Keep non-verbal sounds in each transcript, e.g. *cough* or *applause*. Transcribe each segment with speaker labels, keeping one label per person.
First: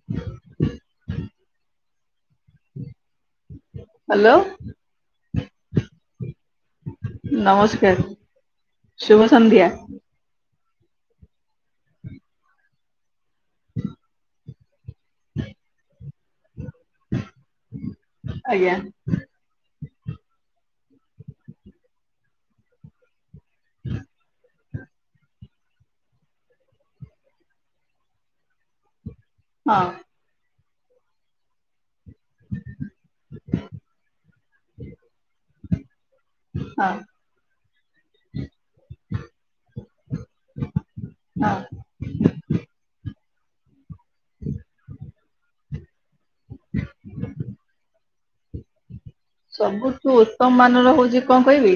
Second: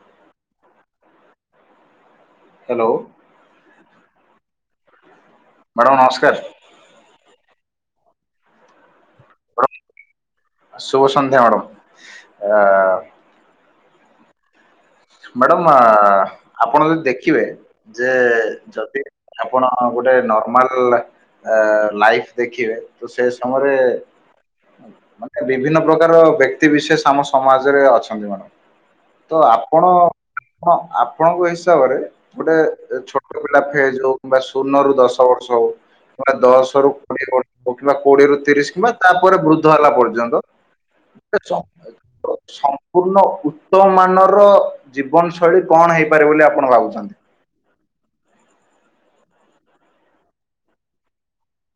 Speaker 1: *inaudible*
Speaker 2: Hello
Speaker 1: hello
Speaker 2: madam ନମସ୍କାର।
Speaker 1: ନମସ୍କାର ଶୁଭ ସନ୍ଧ୍ୟା।
Speaker 2: ଶୁଭସନ୍ଧ୍ୟା ମ୍ୟାଡ଼ାମ ଆଃ ମ୍ୟାଡାମ ଆଃ ଆପଣ ଯଦି ଦେଖିବେ ଯେ
Speaker 1: ଆଜ୍ଞା
Speaker 2: ଯଦି ଆପଣ ଗୋଟେ ନର୍ମାଲ ଲାଇଫ ଦେଖିବେ ତ ସେ ସମୟରେ ମା ବିଭିନ୍ନ ପ୍ରକାର ବ୍ୟକ୍ତି ବିଶେଷ ଆମ ସମାଜରେ ଅଛନ୍ତି ମାଡାମ ତ
Speaker 1: ହଁ
Speaker 2: ଆପଣ ହଁ ଆପଣଙ୍କ ହିସାବରେ ଗୋଟେ ଛୋଟ ପିଲା ଫେଜ ହଉ କିମ୍ବା ଶୂନରୁୁ ଦଶ ବର୍ଷ ହଉ। କି ଦଶ
Speaker 1: ହଁ
Speaker 2: ର କୋଡିଏର୍ କିମ୍ବା କୋଡିଏରୁ ତିରିଶ କିମ୍ବା ତାପରେ ବୃଦ୍ଧ ହେଲା ପର୍ଯ୍ୟନ୍ତ। *inaudible*
Speaker 1: ହଁ
Speaker 2: ସମ୍ପୂର୍ଣ୍ଣ ଉ ତମ ମାନର ଜୀବନ ଶୈଳୀ କଣ ହେଇପାରେ ବୋଲି ଆପଣ ଭାବୁଛନ୍ତି।
Speaker 1: ସବୁଠୁ ଉତ୍ତମ ମାନର ହଉଛି କଣ କହିବି?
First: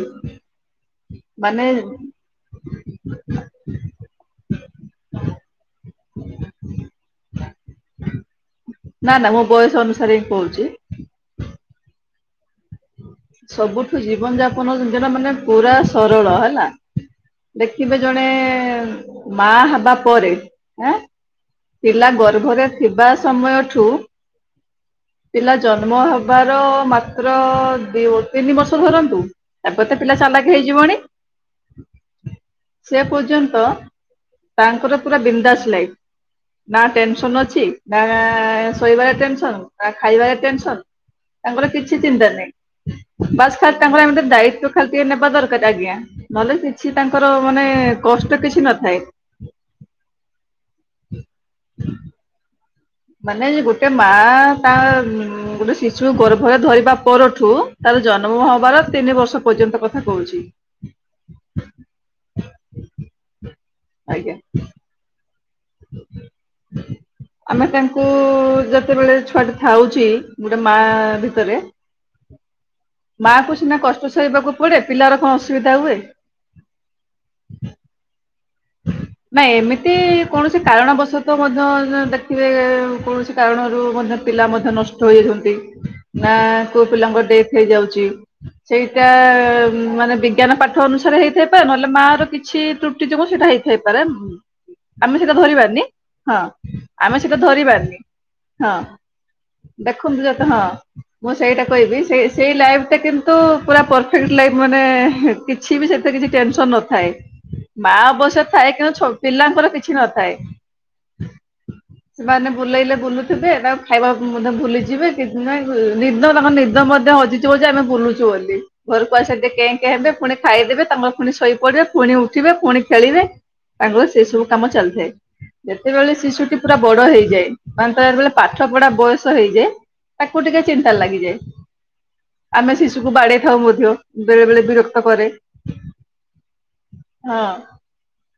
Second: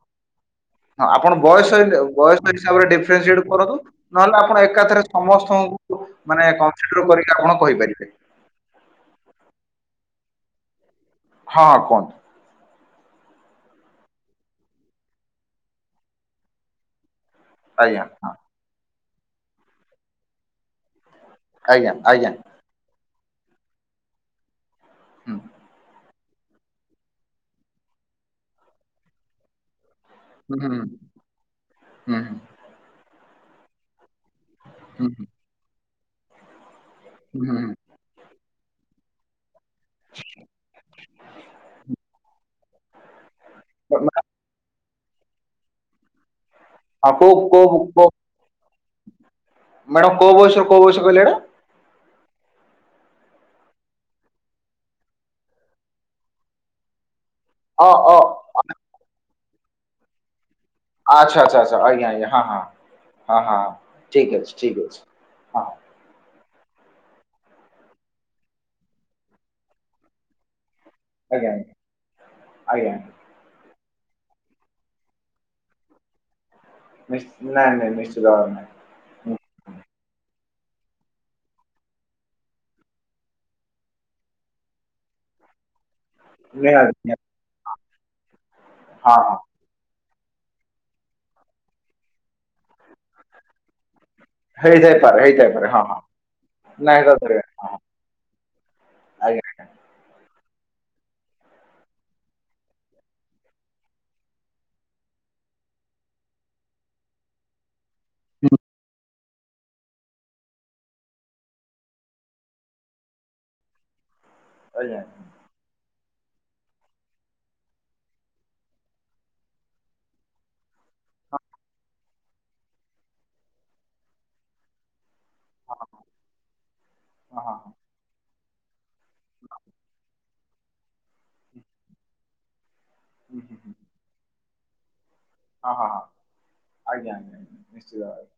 Speaker 2: ହଁ ଆପଣ
Speaker 1: ମାନେ
Speaker 2: ବୟସ ହେଇଯାଉ। ବୟସ ହିସାବରେ ଡିଫରେନ୍ସିଏଟ କରନ୍ତୁ। ନହେଲେ ଆପଣ ଏକାଥରେ ସମସ୍ତଙ୍କୁ ମାନେ କନସିଡର କରିକି ଆପଣ କହିପାରିବେ।
Speaker 1: ନା ନା ମୋ ବୟସ ଅନୁସାରେ ହିଁ କହୁଛି।
Speaker 2: ହଁ ହଁ କୁହନ୍ତୁ।
Speaker 1: ସବୁଠୁ ଜୀବନ ଯାପନ ଜିନିଶଟା ମାନେ ପୁରା ସରଳ ହେଲା। ଦେଖିବେ
Speaker 2: ଆଜ୍ଞା
Speaker 1: ଜଣେ
Speaker 2: ହଁ
Speaker 1: ମା ହେବାପରେ ଆଁ
Speaker 2: ଆଜ୍ଞା
Speaker 1: ପିଲା
Speaker 2: ଆଜ୍ଞା
Speaker 1: ଗର୍ଭରେ ଥିବା ସମୟଠୁ
Speaker 2: ହୁଁ
Speaker 1: ପିଲା ଜନ୍ମ ହେବାର ମାତ୍ର ଦି ବ ତିନି ବର୍ଷ ଧରନ୍ତୁ ଗୋଟେ ପିଲା ଚାଲାକି
Speaker 2: ହୁଁ
Speaker 1: ହେଇଯିବଣୀ।
Speaker 2: ହୁଁ
Speaker 1: ସେ ପର୍ଯ୍ୟନ୍ତ ତାଙ୍କର
Speaker 2: ହୁଁ
Speaker 1: ପୁରା
Speaker 2: ହୁଁ
Speaker 1: ବିନ୍ଦାସ ଲାଇଫ୍। ନା ଟେନସନ
Speaker 2: ହୁଁ
Speaker 1: ଅଛି ନା ଶୋଇବାରେ ଟେନସନ ନା ଖାଇବାରେ ଟେନସନ ତାଙ୍କର କିଛି ଚିନ୍ତା ନାହିଁ। ବାସ ଖାଲି
Speaker 2: ହୁଁ
Speaker 1: ତାଙ୍କର
Speaker 2: ହୁଁ
Speaker 1: ଆମେ ଟିକେ ଦାୟିତ୍ଵ ଖାଲି ଟିକେ ନେବା ଦରକାର ଆଜ୍ଞା। ନହେଲେ ସେ କିଛି ତାଙ୍କର
Speaker 2: କୋଉ
Speaker 1: ମାନେ
Speaker 2: କୋଉ
Speaker 1: କଷ୍ଟ କିଛି ନଥାଏ।
Speaker 2: ମ୍ୟାଡ଼ାମ କୋଉ ବୟସରୁ କୋଉ ବୟସ କହିଁଲେ ଏଇଟା?
Speaker 1: ମାନେ ଗୋଟେ ମା ତା ଗୋଟେ ଶିଶୁ ଗର୍ଭରେ ଧରିବା ପରଠୁ
Speaker 2: ଅ
Speaker 1: ତାର
Speaker 2: ଅ
Speaker 1: ଜନ୍ମ ହବାର ତିନି ବର୍ଷ ପର୍ଯ୍ୟନ୍ତ କଥା କହୁଛି।
Speaker 2: ଆଚ୍ଛା ଆଚ୍ଛା ଆଛା ଆଚ୍ଛା ଆଜ୍ଞା ଆଜ୍ଞା ହଁ ହଁ ହଁ ହଁ
Speaker 1: ଆଜ୍ଞା।
Speaker 2: ଠିକ ଅଛି ଠିକ ଅଛି। ହଁ
Speaker 1: ଆମେ ତାଙ୍କୁ ଯେତେବେଳେ ଛୁଆଟେ ଥାଉଛି ଗୋଟେ ମା
Speaker 2: ଆଜ୍ଞା
Speaker 1: ଭିତରେ
Speaker 2: ଆଜ୍ଞା ଆଜ୍ଞା।
Speaker 1: ମା କୁ ସିନା କଷ୍ଟ ସହିବାକୁ ପଡେ ପିଲାର କଣ ଅସୁବିଧା ହୁଏ।
Speaker 2: ନିଶ୍ଚ୍ ନାଇଁ ନାଇଁ ନିଶ୍ଚିତ ଭାବେ ନାଇଁ।
Speaker 1: ନାଇଁ ଏମିତି କୌଣସି କାରଣବଶତଃ ମଧ୍ୟ ଦେଖିବେ କୌଣସି କାରଣରୁ ମଧ୍ୟ ପିଲା ମଧ୍ୟ ନଷ୍ଟ ହୋଇଯାଉଛନ୍ତି। ନା କୋଉ
Speaker 2: ନିହାତି
Speaker 1: ପିଲାଙ୍କ
Speaker 2: ନିହାତି
Speaker 1: ଡେଥ ହେଇଯାଉଛି। ସେଇଟା
Speaker 2: ହଁ ହଁ
Speaker 1: ମାନେ ବିଜ୍ଞାନ ପା ଠ ଅନୁସାରେ ହେଇଥାଇପାରେ ନହେଲେ ମା ର କିଛି ତ୍ରୁଟି ଯୋଗୁଁ ସେଇଟା ହେଇଥାଇପାରେ
Speaker 2: ହେଇଥାଇପାରେ
Speaker 1: ଆମେ ସେଟା
Speaker 2: ହେଇଥାଇପାରେ
Speaker 1: ଧରିବାନି
Speaker 2: ହଁ
Speaker 1: ହଁ
Speaker 2: ନାଇଁ
Speaker 1: ଆମେ
Speaker 2: ହଁ
Speaker 1: ସେଟା
Speaker 2: ହଁ
Speaker 1: ଧରିବାନି। ହଁ
Speaker 2: ଆଜ୍ଞା।
Speaker 1: ଦେଖନ୍ତୁ ଯେତେ ହଁ। ମୁଁ ସେଇଟା କହିବି ସେ ସେଇ ଲାଇଫଟା କିନ୍ତୁ ପୁରା ପରଫେକ୍ଟ ଲାଇଫ ମାନେ କିଛି ବି ସେଥିରେ କିଛି ଟେନସନ ନଥାଏ ମା ଅବଶ୍ୟ ଥାଏ କିନ୍ତୁ ଛୋ ପିଲାଙ୍କର କିଛି ନଥାଏ ସେମାନେ ବୁଲେଇଲେ ବୁଲୁଥିବେ ତା ଖାଇବା ମଧ୍ୟ
Speaker 2: ଆଜ୍ଞା
Speaker 1: ଭୁଲିଯିବେ କି ନାଇଁ ନିଦ ତାଙ୍କ ନିଦ ମଧ୍ୟ ହଜିଯିବ ଯେ ଆମେ ବୁଲୁଛୁ ବୋଲି। ଘରକୁ ଆସିଲେ ଟିକେ କେଁ କେଁ ହେବେ ପୁଣି ଖାଇଦେବେ ତାଙ୍କର ପୁଣି ଶୋଇପଡିବେ ପୁଣି ଉଠିବେ ପୁଣି ଖେଳିବେ ତାଙ୍କର ସେଇ ସବୁ କାମ ଚାଲିଥାଏ।
Speaker 2: ହଁ
Speaker 1: ଯେତେବେଳେ ଶିଶୁଟି ପୁରା ବଡ ହେଇଯାଏ।
Speaker 2: ହଁ ହଁ
Speaker 1: ତାଙ୍କର ଯେତେବେଳେ ପାଠ ପଢା ବୟସ ହେଇଯାଏ ତାକୁ ଟିକେ ଚିନ୍ତା ଲାଗିଯାଏ ଆମେ ଶିସ୍ କୁ ବାଡେଇ
Speaker 2: ହୁଁ ହୁଁ
Speaker 1: ଥାଉ
Speaker 2: ହୁଁ
Speaker 1: ମଧ୍ୟ ବେଳେ ବେଳେ ବିରକ୍ତ କରେ।
Speaker 2: ହଁ ହଁ ହଁ ଆଜ୍ଞା ଆଜ୍ଞାା ନିଶ୍ଚିତ ଭାବରେ।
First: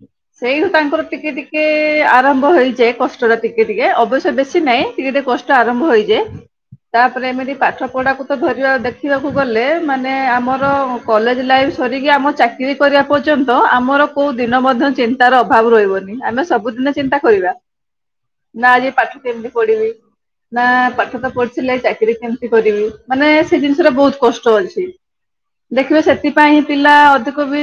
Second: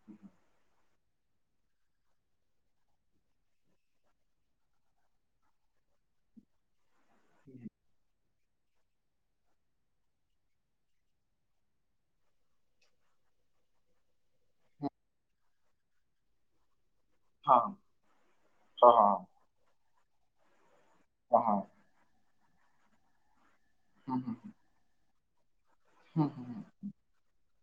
Speaker 1: ହଁ *unintelligible* ସେଇଠୁ ତାଙ୍କର ଟିକେ ଟିକେ ଆରମ୍ଭ ହେଇଯାଏ କଷ୍ଟ ଟା ଟିକେ ଟିକେ ଅବଶ୍ୟ ବେଶୀ ନାହିଁ। ଟିକେ ଟିକେ କଷ୍ଟ ଷ୍ଟ ଆରମ୍ଭ ହେଇଯାଏ। ତାପରେ ଏମିତି ପାଠ ପଢାକୁ ଧରିବା ଦେଖିବାକୁ ଗଲେ ମାନେ ଆମର କଲେଜ ଲାଇଫ୍ ସରିକି ଆମ ଚା କିରି କରିବା ପର୍ଯ୍ୟନ୍ତ ଆମର କେଉଁ ଦିନ ମଧ୍ୟ ଚିନ୍ତାର ଅଭାବ ରହିବନି। ଆମେ ସବୁଦିନେ ଚିନ୍ତା କରିବା
Speaker 2: ହଁ
Speaker 1: ନା
Speaker 2: ହଁ
Speaker 1: ଆଜି
Speaker 2: ହଁ
Speaker 1: ପାଠ କେମିତି ପଢିବି ନା ପା ଠତ
Speaker 2: ହଁ ହଁ
Speaker 1: ପଢିଥିଲେ ଚାକିରି କେମିତି କରିବି। ମାନେ ସେ ଜିନିଷରେ
Speaker 2: ହୁଁ
Speaker 1: ବହୁତ କଷ୍ଟ ଅଛି। ଦେଖିବେ
Speaker 2: ହୁଁ ହୁଁ ହୁଁ
Speaker 1: ସେଥିପାଇଁ ପିଲା ଅଧିକ ବି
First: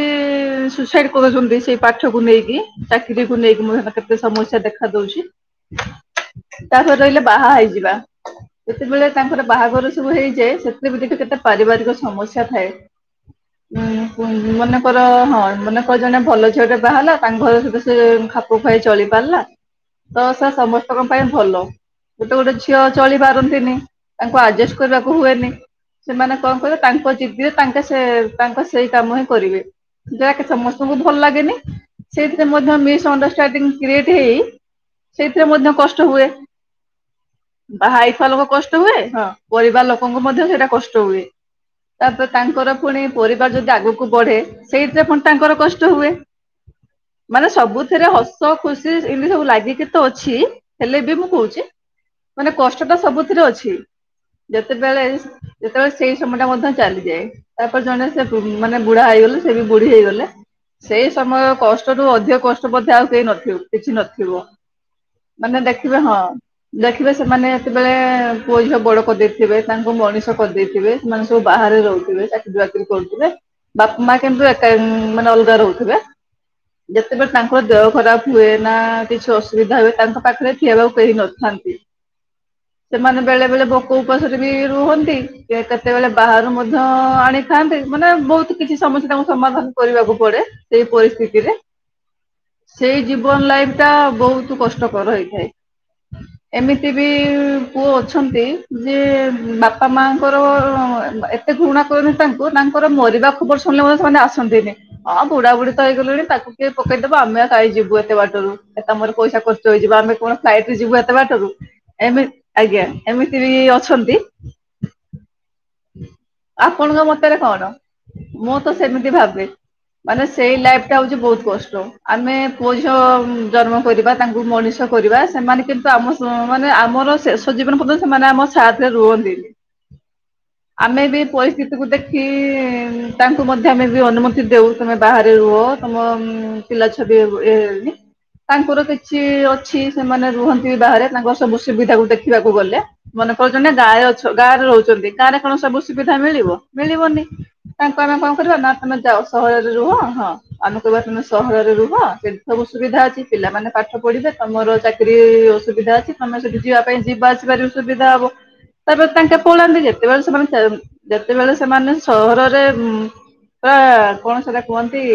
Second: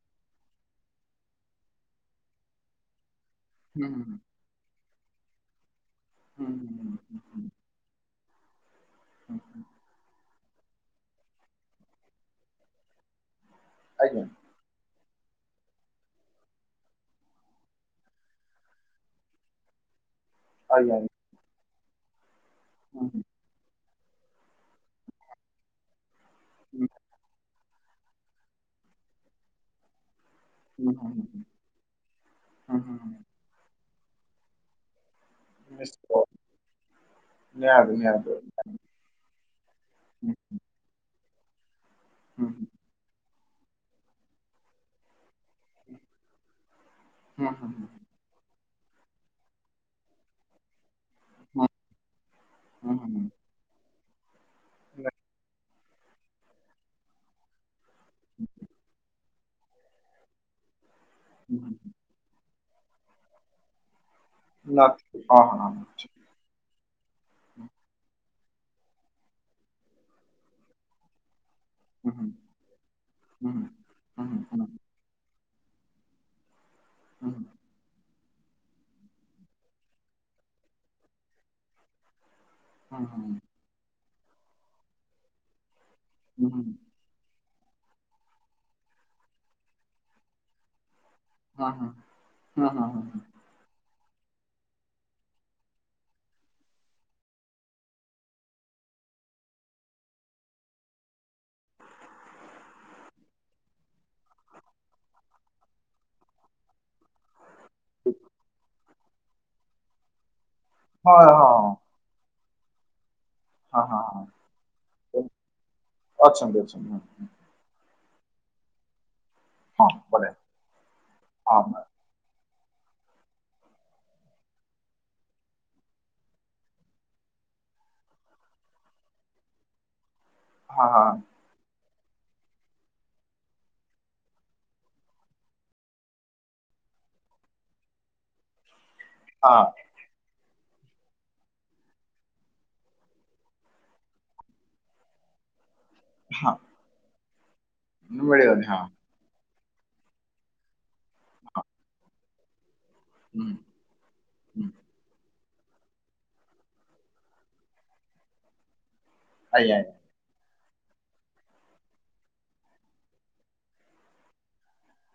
Speaker 1: ସୁଇସାଇଡ କରୁଛନ୍ତି ସେଇ ପାଠକୁ ନେଇକି। ଚାକିରିକୁ ନେଇକି ମୁ *unintelligible* କେତେ ସମସ୍ୟା ଦେଖାଦଉଛି।
Speaker 2: ହୁଁ
Speaker 1: ତାପରେ
Speaker 2: ହୁଁ ହୁଁ
Speaker 1: ରହିଲେ
Speaker 2: ହୁଁ
Speaker 1: ବାହା ହେଇଯିବା। ଯେତେବେଳେ ତାଙ୍କର ବାହାଘର ସବୁ ହେଇଯାଏ ସେଥିରେ ବି ଦେଖିବ କେତେ ପାରିବାରିକ ସମସ୍ୟା ଥାଏ ଉ
Speaker 2: ଆଜ୍ଞା
Speaker 1: ଉଁ ମାନେ ଙ୍କର ହଁ ମାନେ କର ଜଣେ ଭଲ ଝିଅ ଟେ ବାହାହେଲା ତାଙ୍କ ଘର ସହିତ ସେ ଖାପ ଖୁଆଇ ଚଳି ପାରିଲା। ତ ସେ
Speaker 2: ଆଜ୍ଞା
Speaker 1: ସମସ୍ତଙ୍କ ପାଇଁ ଭଲ। ଗୋଟେ ଗୋଟେ ଝିଅ
Speaker 2: ହୁଁ
Speaker 1: ଚଳି
Speaker 2: ହୁଁ
Speaker 1: ପାରନ୍ତିନି ତାଙ୍କୁ ଆଡଜେଷ୍ଟ କରିବାକୁ ହୁଏନି, ସେମାନେ କଣ କହିବେ ତାଙ୍କ ଜିଦ ରେ ତାଙ୍କେ ସେ ତାଙ୍କ ସେଇ କାମ ହିଁ କରିବେ। ଯାଆକେ ସମ
Speaker 2: ହୁଁ
Speaker 1: ତଙ୍କୁ
Speaker 2: ହୁଁ ହୁଁ
Speaker 1: ଭଲ ଲାଗେନି ସେଇଥିରେ ମଧ୍ୟ
Speaker 2: ହୁଁ ହୁଁ
Speaker 1: ମିସ୍-ଅଣ୍ଡରଷ୍ଟାଣ୍ଡିଂ କ୍ରିଏଟ ହେଇ ସେଇଥିରେ ମଧ୍ୟ କଷ୍ଟ
Speaker 2: ନିଶ୍ଚିତ
Speaker 1: ହୁଏ
Speaker 2: ନିହାତି
Speaker 1: ବାହା ହେଇଥିବା
Speaker 2: ନିହାତି ହୁଁ
Speaker 1: ଲୋକ କଷ୍ଟ ହୁଏ। ହଁ ପରିବାର ଲୋକଙ୍କୁ ମଧ୍ୟ ସେଇଟା କଷ୍ଟ ହୁଏ। ତାପରେ
Speaker 2: ହୁଁ ହୁଁ
Speaker 1: ତାଙ୍କର ପୁଣି ପରିବାର ଯଦି ଆଗକୁ ବଢେ ସେଇଥିରେ ପୁଣି ତାଙ୍କର କଷ୍ଟ ହୁଏ। ମାନେ
Speaker 2: ହୁଁ ହୁଁ ହୁଁ ହୁଁ ହୁଁ ହୁଁ ହୁଁ ହଁ
Speaker 1: ସବୁଥିରେ ହସ ତ ଖୁସି ଏମିତି ସବୁ ଲାଗିକି ତ ଅଛି। ହେଲେ ବି ମୁଁ କହୁଛି। ମାନେ କଷ୍ଟ ଟା
Speaker 2: ହଁ
Speaker 1: ସବୁଥିରେ ଅଛି। ଯେତେବେଳେ ଯେତେବେଳେ ସେଇ ସମୟ ଟା ମଧ୍ୟ ଚାଲିଯାଏ। ତାପରେ ଜଣେ ସେ ମାନେ ବୁଢା ହେଇଗଲେ ସେ ବି ବୁଢୀ ହେଇଗଲେ। ସେଇ ସମୟ କଷ୍ଟରୁୁ ଅଧିକ କଷ୍ଟ ମଧ୍ୟ ଆଉ କେହି ନଥିବ କିଛି ନଥିବ। ମାନେ ଦେଖିବେ ହଁ। ଦେଖିବେ ସେମାନେ ଯେତେବେଳେ ପୁଅ ଝିଅ ବଡ କରିଦେଇଥିବେ ତାଙ୍କୁ ମଣିଷ କରିଦେଇଥିବେ ସେମାନେ ସବୁ ବାହାରେ ର
Speaker 2: ହୁଁ ହୁଁ
Speaker 1: ଚାକିରୀ ବାକିରି କରୁଥିବେ ବାପା ମା କିନ୍ତୁ ଏକା ମାନେ ଅଲଗା ରହୁଥିବେ। ଯେତେବେଳେ ତାଙ୍କ ଦେହ ଖରାପ ହୁଏ ନା କିଛି ଅସୁବିଧା ହୁଏ ତାଙ୍କ ପାଖରେ ଥବାକୁ କେହି ନଥାନ୍ତି। ସେମାନେ ବେଳେ ବେଳେ ଭୋକ ଉପାସରେ ବି ରୁହନ୍ତି। କେତେବେଳେ ବାହାରୁ ମଧ୍ୟ ଆଣିଥାନ୍ତି। ମାନେ ବହୁତ କିଛି ସମସ୍ୟା ତାଙ୍କୁ ସମାଧାନ କରିବାକୁ ପଡେ ସେଇ ପରିସ୍ଥିତିରେ ସେଇ ଜୀବନ ଲାଇଫ ଟା ବହୁତ କଷ୍ଟକର ହେଇଥାଏ।
Speaker 2: *unintelligible*
Speaker 1: ଏମିତି ବି ପୁଅ ଅଛନ୍ତି। ଯେ ବାପା ମାଙ୍କର ଏ ସେ ଘୃଣା କରନ୍ତି ତାଙ୍କୁ ତାଙ୍କର ମରିବା ଖବର ଶୁଣିଲେ ମଧ୍ୟ ସେମାନେ ଆସନ୍ତିନି। ହଁ ବୁଢା ବୁଢୀ ତ ହେଇଗଲେଣି ତାକୁ କିଏ ପକେଇଦବ ଆମେ କାଇଁ ଯିବୁ ଏତେ ବାଟରୁ ଆମର ପଇସା ଖର୍ଚ୍ଚ ହେଇଯିବ ଆମେ କଣ ଫ୍ଲାଇଟ ରେ ଯିବୁ ଏତେ
Speaker 2: ହଁ, ହଁ, ହଁ, ହଁ, ହଁ,
Speaker 1: ବାଟରୁ।
Speaker 2: ହଁ।
Speaker 1: ଏମତି ଆଜ୍ଞା ଏମିତି ବି
Speaker 2: ହଁ ହଁ ହଁ ହଁ
Speaker 1: ଅଛନ୍ତି।
Speaker 2: ହଁ ଅଛନ୍ତି
Speaker 1: *inaudible*
Speaker 2: ଅଛନ୍ତି
Speaker 1: ଆପଣଙ୍କ
Speaker 2: ହଁ
Speaker 1: ମତରେ କଣ? ମୁଁ ତ ସେମିତି ଭାବେ
Speaker 2: ହଁ
Speaker 1: ମାନେ
Speaker 2: ବଢ଼ିଆ
Speaker 1: ସେଇ ଲାଇଫଟା ହଉଛି ବହୁତ
Speaker 2: ହଁ
Speaker 1: କଷ୍ଟ। ଆମେ ପୁଅଝିଅ ଜନ୍ମ କରିବା, ତାଙ୍କୁ ମଣିଷ କରିବା, ସେମାନେ କିନ୍ତୁ ଆମ ସ ତ ମାନେ ଆମର ଶେଷ ଜୀବନ ପଯ୍ୟନ୍ତ ସେମାନେ ଆମ ସାଥରେ ରୁହନ୍ତିନି।
Speaker 2: *unintelligible*
Speaker 1: ଆମେ ବି
Speaker 2: ହଁ
Speaker 1: ପରିସ୍ଥିତିକୁ ଦେଖି ତାଙ୍କୁ ମଧ୍ୟ ଆମେ ବି ଅନୁମତି ଦେଉ। ତମେ ବାହାରେ ରୁହ ତମ ପିଲା ଛୁଆବି ଏ ତାଙ୍କର କିଛି
Speaker 2: ହଁ
Speaker 1: ଅଛି ସେମାନେ ରୁହନ୍ତି ବି ବାହାରେ ତାଙ୍କର ସବୁ ସୁବିଧା କୁ ଦେଖିବାକୁ ଗଲେ। ମନେ କହୁଛନ୍ତି ନା ଗାଁରେ ଅଛ ଗାଁ ରେ ରହୁଛନ୍ତି ଗାଁରେ କଣ ସବୁ ସୁ ସୁବିଧା ମିଳିବ
Speaker 2: ହଁ
Speaker 1: ମିଳିବନି ତାଙ୍କୁ ଆମେ କଁ କରିବା
Speaker 2: ମିଳିଗଲି
Speaker 1: ନା
Speaker 2: ହଁ
Speaker 1: ତମେ ଯାଓ ସହରରେ ରୁହ। ହଁ ଆମେ କହିବା ତମେ ସହରରେ ରୁହ। ସେଠି ସବୁ ସୁବିଧା ଅଛି
Speaker 2: ହୁଁ,
Speaker 1: ପିଲାମାନେ ପାଠ ପଢିବେ
Speaker 2: ହୁଁ।
Speaker 1: ତମର ଚା କିରି ଅସୁବିଧା ଅଛି ତମେ ସେଠି ଯିବା ପାଇଁ ଯିବା ଆସିବାରେବି ସୁବିଧା ହବ। ତାପରେ ତାଙ୍କେ
Speaker 2: ଆଜ୍ଞା
Speaker 1: ପଳାନ୍ତି ଯେ।
Speaker 2: ଆଜ୍ଞା
Speaker 1: ଯେବେଳେ ସେମାନେ *unintelligible* ଯେତେବେଳେ ସେମାନେ ସହରରେ ଉଁ ଆ କଣ ସେଟା କୁହନ୍ତି,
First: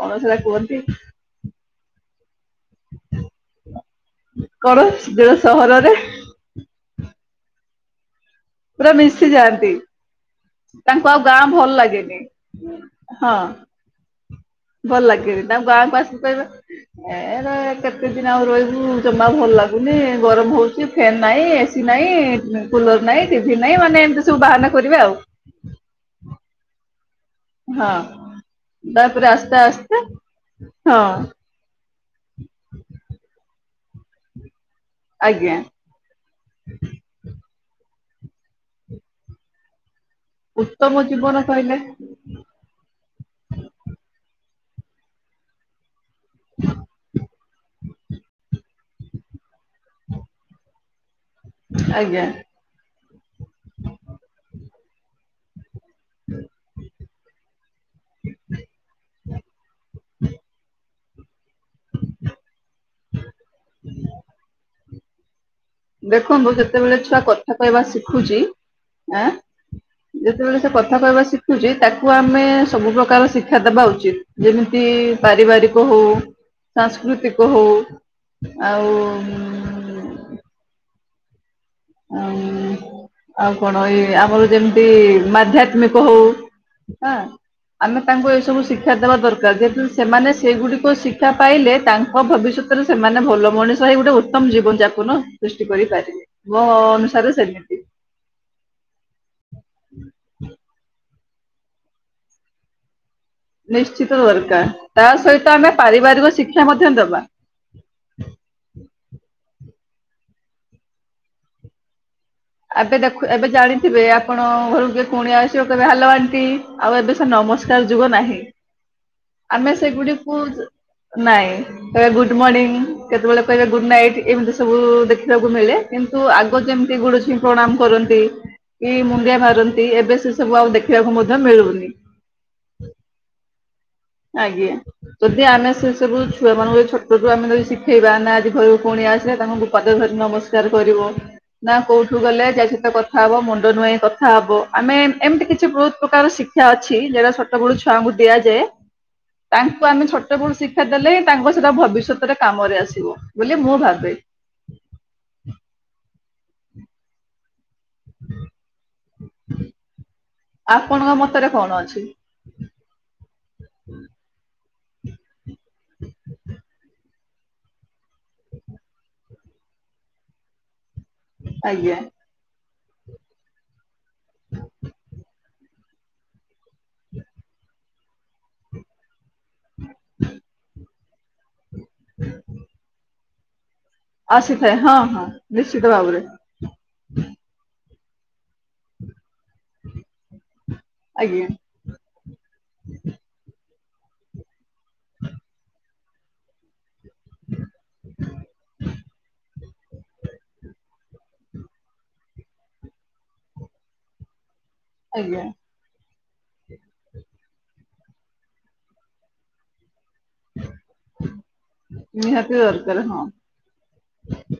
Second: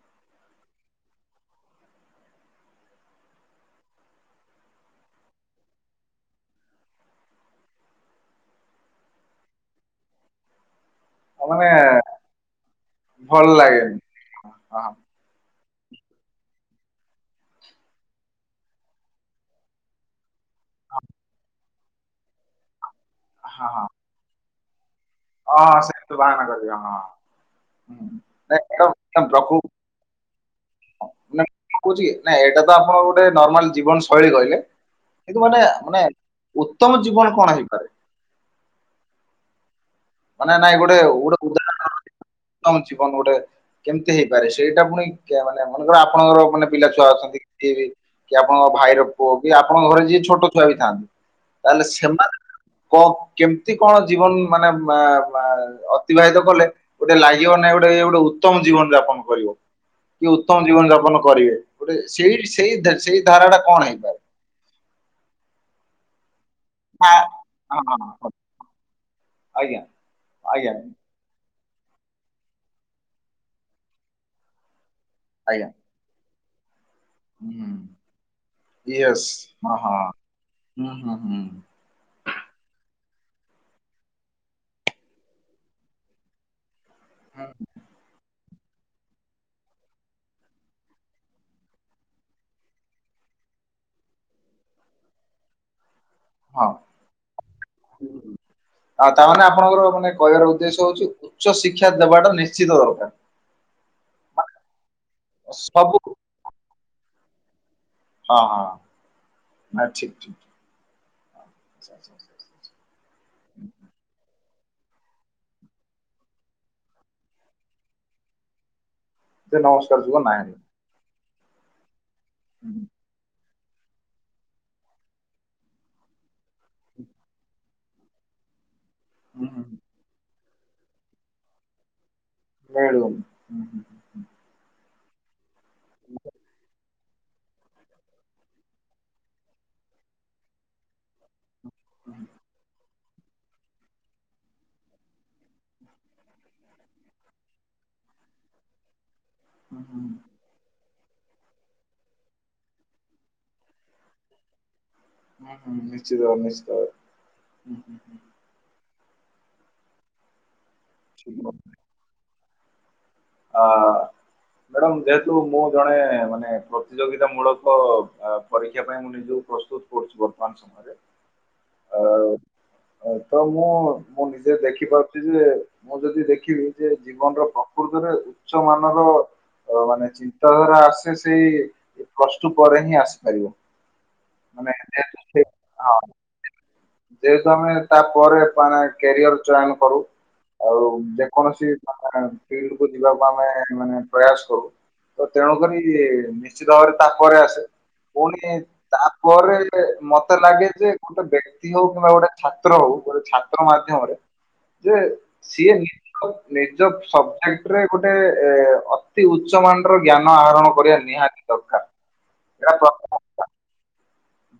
Speaker 1: କଣ ସେଟା କୁହନ୍ତି? *inaudible* କଣ ଯୋଉ ସହରରେ ପୁରା ମିଶିଯାଆନ୍ତି, ତାଙ୍କୁ ଆଉ ଗାଁ
Speaker 2: ମାନେ
Speaker 1: ଭଲ୍ ଲାଗେନି। ହଁ
Speaker 2: ଭଲ ଲାଗେନି ହଁ
Speaker 1: ଭଲ୍ ଲାଗେନି ତାଙ୍କୁ ଗାଁକୁ ଆସି ଲେ ଏରେ କେତେ ଦିନ୍ ଆଉ ରହିବୁ ଜମା ଭଲ୍ ଲା ଲୁନି ଗରମ ହଉଚି ଫ୍ୟାନ୍ ନାଇଁ, ଏସି ନାଇଁ, କୁଲର ନାଇଁ, ଟିଭି
Speaker 2: ହଁ
Speaker 1: ନାଇଁ
Speaker 2: ହଁ
Speaker 1: ମାନେ ଏମିତି ସବୁ ବାହାନା କରିବେ ଆଉ।
Speaker 2: ହଁ ସେମିତି ବାହାନା କରିବେ ହଁ।
Speaker 1: ହଁ
Speaker 2: ହୁଁ। ନାଇଁ ଏଇଟା ମାନେ
Speaker 1: ତାପରେ ଆସ୍ତେ ଆସ୍ତେ, ହଁ
Speaker 2: *inaudible* କହୁଚିକି ନା ଏଇଟା ତ ଆପଣ ଗୋଟେ ନର୍ମାଲ ଜୀବନ ଶୈଳୀ କହିଲେ। କିନ୍ତୁ
Speaker 1: ଆଜ୍ଞା
Speaker 2: ଗୋଟେ ମାନେ ଉତ୍ତମ ଜୀବନ କଣ ହେଇପାରେ? ମାନେ ନାଇଁ ଗୋଟେ
Speaker 1: ଉତ୍ତମ
Speaker 2: ଗୋଟେ
Speaker 1: ଜୀବନ କହିଲେ
Speaker 2: ଉଦାହରଣ। *unintelligible* ଜୀବନ ଗୋଟେ କେମିତି ହେଇପାରେ ସେଇଟା ପୁଣି ଖିଆ ମାନେ ମନେକର ଆ ପଣଙ୍କର ମାନେ ପିଲା ଛୁଆ ଅଛନ୍ତି। କି କି ଆପଣଙ୍କ ଭାଇର ପୁଅ କି ଆପଣଙ୍କ ଘରେ ଯିଏ ଛୋଟ ଛୁଆ ବି ଥାନ୍ତି। ତାହେଲେ
Speaker 1: ଆଜ୍ଞା
Speaker 2: ସେମାନେ କ କେମିତି କଣ ଜୀବନ ମାନେ ମେ ମେ ଅତିବାହିତ କଲେ ଗୋଟେ ଲାଗିବ ନାଇଁ ଏଇ ଗୋଟେ ଉତ୍ତମ ଜୀବନ ଯାପନ କରିବ। କି ଉତ୍ତମ ଜୀବନ ଯାପନ କରିବେ ଗୋଟେ ସେଇ ସେଇ ଦା ସେଇ ଧାରା ଟା କଣ ହେଇପାରେ?
Speaker 1: ଦେଖନ୍ତୁ ସେ ଯେତେବେଳେ
Speaker 2: ହଁ
Speaker 1: ଛୁଆ କଥା କହିବା
Speaker 2: ହଁ ହଁ
Speaker 1: ଶିଖୁଛି, ଆ
Speaker 2: ଆଜ୍ଞା
Speaker 1: ଯେତେବେଳେ ସେ
Speaker 2: ଆଜ୍ଞା
Speaker 1: କଥା କହିବା ଶି ଖୁଚି ତାକୁ ଆମେ ସବୁ ପ୍ରକାର ଶିକ୍ଷା ଦେବା ଉଚିତ ଯେମିତି
Speaker 2: ଆଜ୍ଞା
Speaker 1: ପାରିବାରିକ ହଉ ସାଂସ୍କୃତିକ ହଉ
Speaker 2: ୟେସ୍
Speaker 1: ଆଉ
Speaker 2: ହଁ ହଁ ହଁ ହଁ
Speaker 1: ଆ ଉଁ ଆଉ କଣ ଏଇ ଆମର ଯେମିତି ମାଧ୍ୟାତ୍ମିକ ହଉ। ଆଁ ଆମେ ତାଙ୍କୁ ଏସବୁ ଶିଖ କ୍ଷା ଦେବା ଦରକାର ଯେହେତୁ ସେମାନେ ସେଗୁଡ଼ିକ ଶିକ୍ଷା ପାଇଲେ ତାଙ୍କ ଭବିଷ୍ୟତରେ ସେମାନେ ଭଲ ମଣିଷ ହେଇ ଗୋଟେ ଉ ତ୍ତମ୍ ଜୀବନ ଯାପନ ସୃଷ୍ଟି କରିପାରିବେ ମୋ
Speaker 2: ହୁଁ
Speaker 1: ଅନୁସାରେ ସେମିତି।
Speaker 2: ଆଉ ତାମାନେ ଆପଣଙ୍କର ମାନେ କହିବାର ଉଦ୍ଦେଶ୍ୟ ହଉଚି ଉଚ୍ଚ ଶିକ୍ଷା ଦବାଟା ନିଶ୍ଚିତ ଦରକାର।
Speaker 1: ନିଶ୍ଚିତ ଦରକାର, ତା ସହିତ ଆମେ
Speaker 2: ସବୁ
Speaker 1: ପାରିବାରିକ ଶିକ୍ଷା ମଧ୍ୟ ଦବା।
Speaker 2: ହଁ ହଁ ନା ଠିକ୍ ଠିକ୍। *inaudible*
Speaker 1: ଆବେ ଦେଖୁ ଏବେ ଜାଣିଥିବେ ଆ ପଣଙ୍କ ଘରୁକୁ କିଏ କୁଣିଆ ଆସିବେ କଇବେ ହ୍ୟାଲୋ ଆଣ୍ଟି, ଆଉ ଏବେ ସେ ନମସ୍କାର ଯୁଗ ନାହିଁ।
Speaker 2: ସେ
Speaker 1: ଆମେ
Speaker 2: ନମସ୍କାର ଯୁଗ
Speaker 1: ସେଗୁଡିକୁ
Speaker 2: ନାଇ।
Speaker 1: ନାଇଁ କେତବେଳେ ଗୁଡ
Speaker 2: ହୁଁ,
Speaker 1: ମର୍ଣ୍ଣିଂ କେତବେଳେ କହିବେ ଗୁଡ ନାଇଟ୍ ଏମିତି ସବୁ ଦେଖିବାକୁ ମିଳେ କିନ୍ତୁ ଆଗ ଯେମିତି ଗୁଡୁଛି ପ୍ରଣାମ କରନ୍ତି କି ମୁଣ୍ଡିିଆ
Speaker 2: ହୁଁ, ହୁଁ,
Speaker 1: ମାରନ୍ତି ଏବେ ସେସବୁ ଆଉ ଦେଖିବାକୁ ମଧ୍ୟ ମିଳୁନି।
Speaker 2: ହୁଁ ହୁଁ
Speaker 1: ଆଜ୍ଞା, ଯଦି ଆମେ ସେ ସବୁ
Speaker 2: ହୁଁ,
Speaker 1: ଛୁଆ ମାନଙ୍କୁ ଛୋଟ ପୂର୍ବୁରୁ ଆମେ ଯଦି ଶିଖେଇବା ନା ଆଜି ଘରୁକୁ କୁଣିଆ ଆସିବେ ତାଙ୍କୁ ତୁ ପାଦ ଧରି ନମସ୍କାର କରିବ। ନା କୋଉଠୁ ଗଲେ ଯାଇଛତ କ ଥା ହବ ମୁଣ୍ଡ ନୁହାଁଇ କଥା ହବ, ଆମେ ଏମିତି କିଛି ବହୁତ୍ ପ୍ରକାର ଶିକ୍ଷା ଅଛି। ଯୋଉ ସେ ଛୋଟ ବେଳୁ ଛୁଆଙ୍କୁ ଦିଆଯାଏ।
Speaker 2: ହୁଁ,
Speaker 1: ତାଙ୍କୁ ଆମେ
Speaker 2: ହୁଁ,
Speaker 1: ଛୋଟ ବେଳୁ ଶିକ୍ଷା ଦେଲେ ହିଁ ତାଙ୍କ ସେଟା ଭବିଷ୍ୟତରେ କାମରେ ଆସିବ ବୋଲି ମୁଁ ଭାବେ।
Speaker 2: ହୁଁ ହୁଁ ନିଶ୍ଚିତ ଆ ନିଶ୍ଚିତ ହୁଁ ହୁଁ
Speaker 1: *inaudible* ଆପଣଙ୍କ
Speaker 2: ଠିକ
Speaker 1: ମତରେ
Speaker 2: କଥା।
Speaker 1: କଣ ଅଛି।
Speaker 2: ଆ ମ୍ୟାଡ଼ାମ ଯେହେତୁ ମୁଁ ଜଣେ ମାନେ ପ୍ରତିଯୋଗୀ ମୂଳକ ପରୀକ୍ଷା ପାଇଁ ମୁଁ ନିଜକୁ ପ୍ରସ୍ତୁତ କରୁଛି ବର୍ତ୍ତମାନ ସମୟରେ
Speaker 1: ଆଜ୍ଞା
Speaker 2: ଅ ତ ମୁଁ ମୁଁ ନିଜେ ଦେଖିପାରୁଛି ଯେ ମୁଁ ଯଦି ଦେଖିବି ଯେ ଜୀବନର ପ୍ରକୃତରେ ଉଚ୍ଚ ମାନର ତ ମାନେ ଚିନ୍ତାଧାରା ଆସେ ସେଇ ପ୍ଲସ ଟୁ ପରେ ହିଁ ଆସିପାରିବ। ମାନେ
Speaker 1: ଆସିଥାଏ ହଁ
Speaker 2: ଯେହେତୁ
Speaker 1: ହଁ
Speaker 2: ସେ-
Speaker 1: ନିଶ୍ଚିତ
Speaker 2: ହଁ
Speaker 1: ଭାବରେ।
Speaker 2: ଯେହେତୁ ଆମେ ତା ପରେ ମାନେ କ୍ୟାରିଅର ଚୟନ କରୁ। ଆଉ
Speaker 1: ଆଜ୍ଞା।
Speaker 2: ଯେକୌଣସି ଫିଲ୍ଡ କୁ ଯିବାକୁ ଆମେ ମାନେ ପ୍ରୟାସ କରୁ। ତ ତେଣୁକରି ନିଶ୍ଚିତ ଭାବରେ ତାପରେ ଆସେ। ପୁଣି ତାପରେ ମତେ ଲାଗେ ଯେ ଗୋଟେ ବେ ହଉ କିମ୍ବା ଗୋଟେ ଛାତ୍ର ହଉ ଗୋଟେ ଛାତ୍ର ମାଧ୍ୟମରେ ଯେ
Speaker 1: ଆଜ୍ଞା
Speaker 2: ସିଏ ନି ନିଜ ସବଜେକ୍ଟ ରେ ଗୋଟେ ଅତି ଉଚ୍ଚ ମାନ୍ ର ଜ୍ଞାନ ଆହରଣ କରିବା ନିହାତି
Speaker 1: ନିହାତି
Speaker 2: ଦରକାର।
Speaker 1: ଦରକାର
Speaker 2: ଏଟା
Speaker 1: ହଁ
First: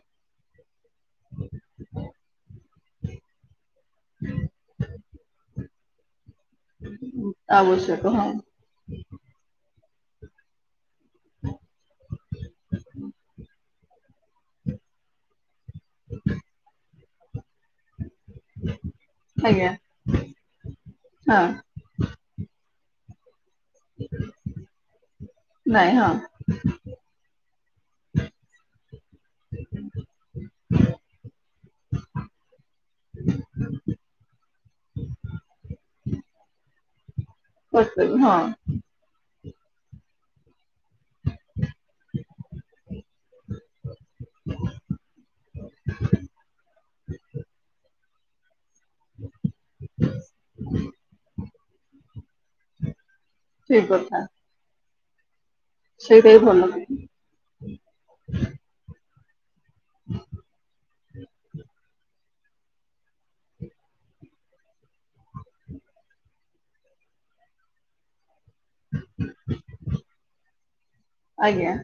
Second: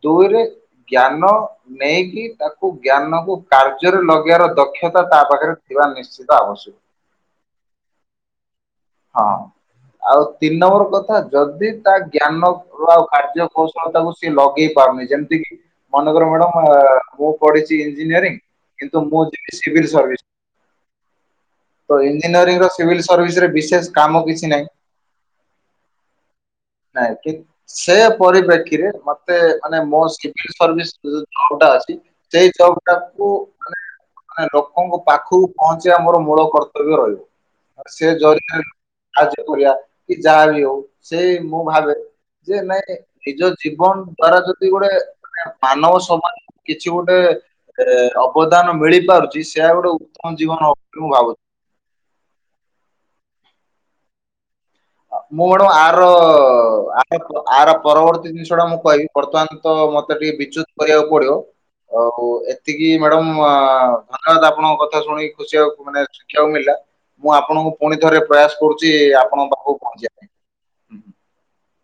Speaker 2: ଦୁଇରେ ଜ୍ଞାନ ନେଇକି ତାକୁ ଜ୍ଞାନକୁ କାର୍ଯ୍ୟରେ ଲଗେଇର ଦକ୍ଷତା ତା ପାଖରେ ଥିବା ନିଶ୍ଚି ସେତ ଅବଶ୍ୟକ।
Speaker 1: ଆବଶ୍ୟକ ହଁ
Speaker 2: ହଁ ଆଉ ତିନି ନମ୍ବର କ ଯଦି ତା ଜ୍ଞାନ ଆଉ କାର୍ଯ୍ୟ କୌଶଳ ତାକୁ ସିଏ ଲଗେଇ ପାରୁନି ଯେମିତି କିି ମନେକର ମ୍ୟାଡ଼ମ୍ ପଢିଛି ଇଞ୍ଜିନିୟରିଂ କିନ୍ତୁ ମୁଁ ଯିବି
Speaker 1: ଆଜ୍ଞା।
Speaker 2: ସିଭିଲ୍ ସର୍ଭିସ୍
Speaker 1: ହଁ
Speaker 2: ତ ଇଞ୍ଜିନିୟରିଂ ର ସିଭିଲ ସର୍ଭିସ ରେ ବିଶେଷ କାମ କିଛି ନାହିଁ।
Speaker 1: ନାଇଁ ହଁ
Speaker 2: ନାଇଁ ଠିକ୍। ସେ ପରିପ୍ରେକ୍ଷୀରେ ମତେ ମାନେ ମୋ ସିଭିଲ୍ ସର୍ଭିସ୍ ଯଉଟା ଅଛି। ସେଇ ଜବ ଟାକୁ ମାନେ ମାନେ ଲୋକଙ୍କ ପାଖକୁ ପହଞ୍ଚିବା ଆମର ମୂଳ କର୍ତ୍ତବ୍ୟ ରହିବ। ସେ
Speaker 1: କରିପାରିବି ହଁ
Speaker 2: ଜରିଆରେ କାର୍ଯ୍ୟ କରିବା କି ଯାହା ବି ହଉ ସେ ମୁଁ ଭାବେ ଯେ ନାଇଁ ନିଜ ଜୀବନ ଦ୍ଵାରା ଯଦି ଗୋଟେ ମାନେ ମାନବ ସମା କିଛି ଗୋଟେ ଅବଦାନ ମିଳିପାରୁଛି ସେଆ ଗୋଟେ ଉତ୍ତମ ଜୀବନ ହବ ବୋଲି ମୁଁ ଭାବୁଛି।
Speaker 1: ଠିକ୍ କଥା।
Speaker 2: ମୁଁ ମାଡାମ ଆର
Speaker 1: ସେଇଟା ବି ଭଲ
Speaker 2: ଆର ପରବର୍ତ୍ତୀ ଜିନିଷଟା ମୁଁ କହିବି ବର୍ତ୍ତମାନ ତ ମତେ ଟିକେ ବିଚ୍ୟୁତ କରିବାକୁ ପଡିବ। ଆଉ ଏ ତିକି ମ୍ୟାଡାମ ଧନ୍ୟବାଦ ଆପଣଙ୍କ କଥା ଶୁଣିକି ଖୁସି ହେଆକୁ ମାନେ ଶିଖିବାକୁ ମିଳିଲା। ମୁଁ ଆପଣଙ୍କୁ ପୁଣି ଥରେ ପ୍ରୟାସ କରୁଛି ଆପଣଙ୍କ ପାଖକୁ ପହଞ୍ଚିବା ପାଇଁ।
Speaker 1: ଆଜ୍ଞା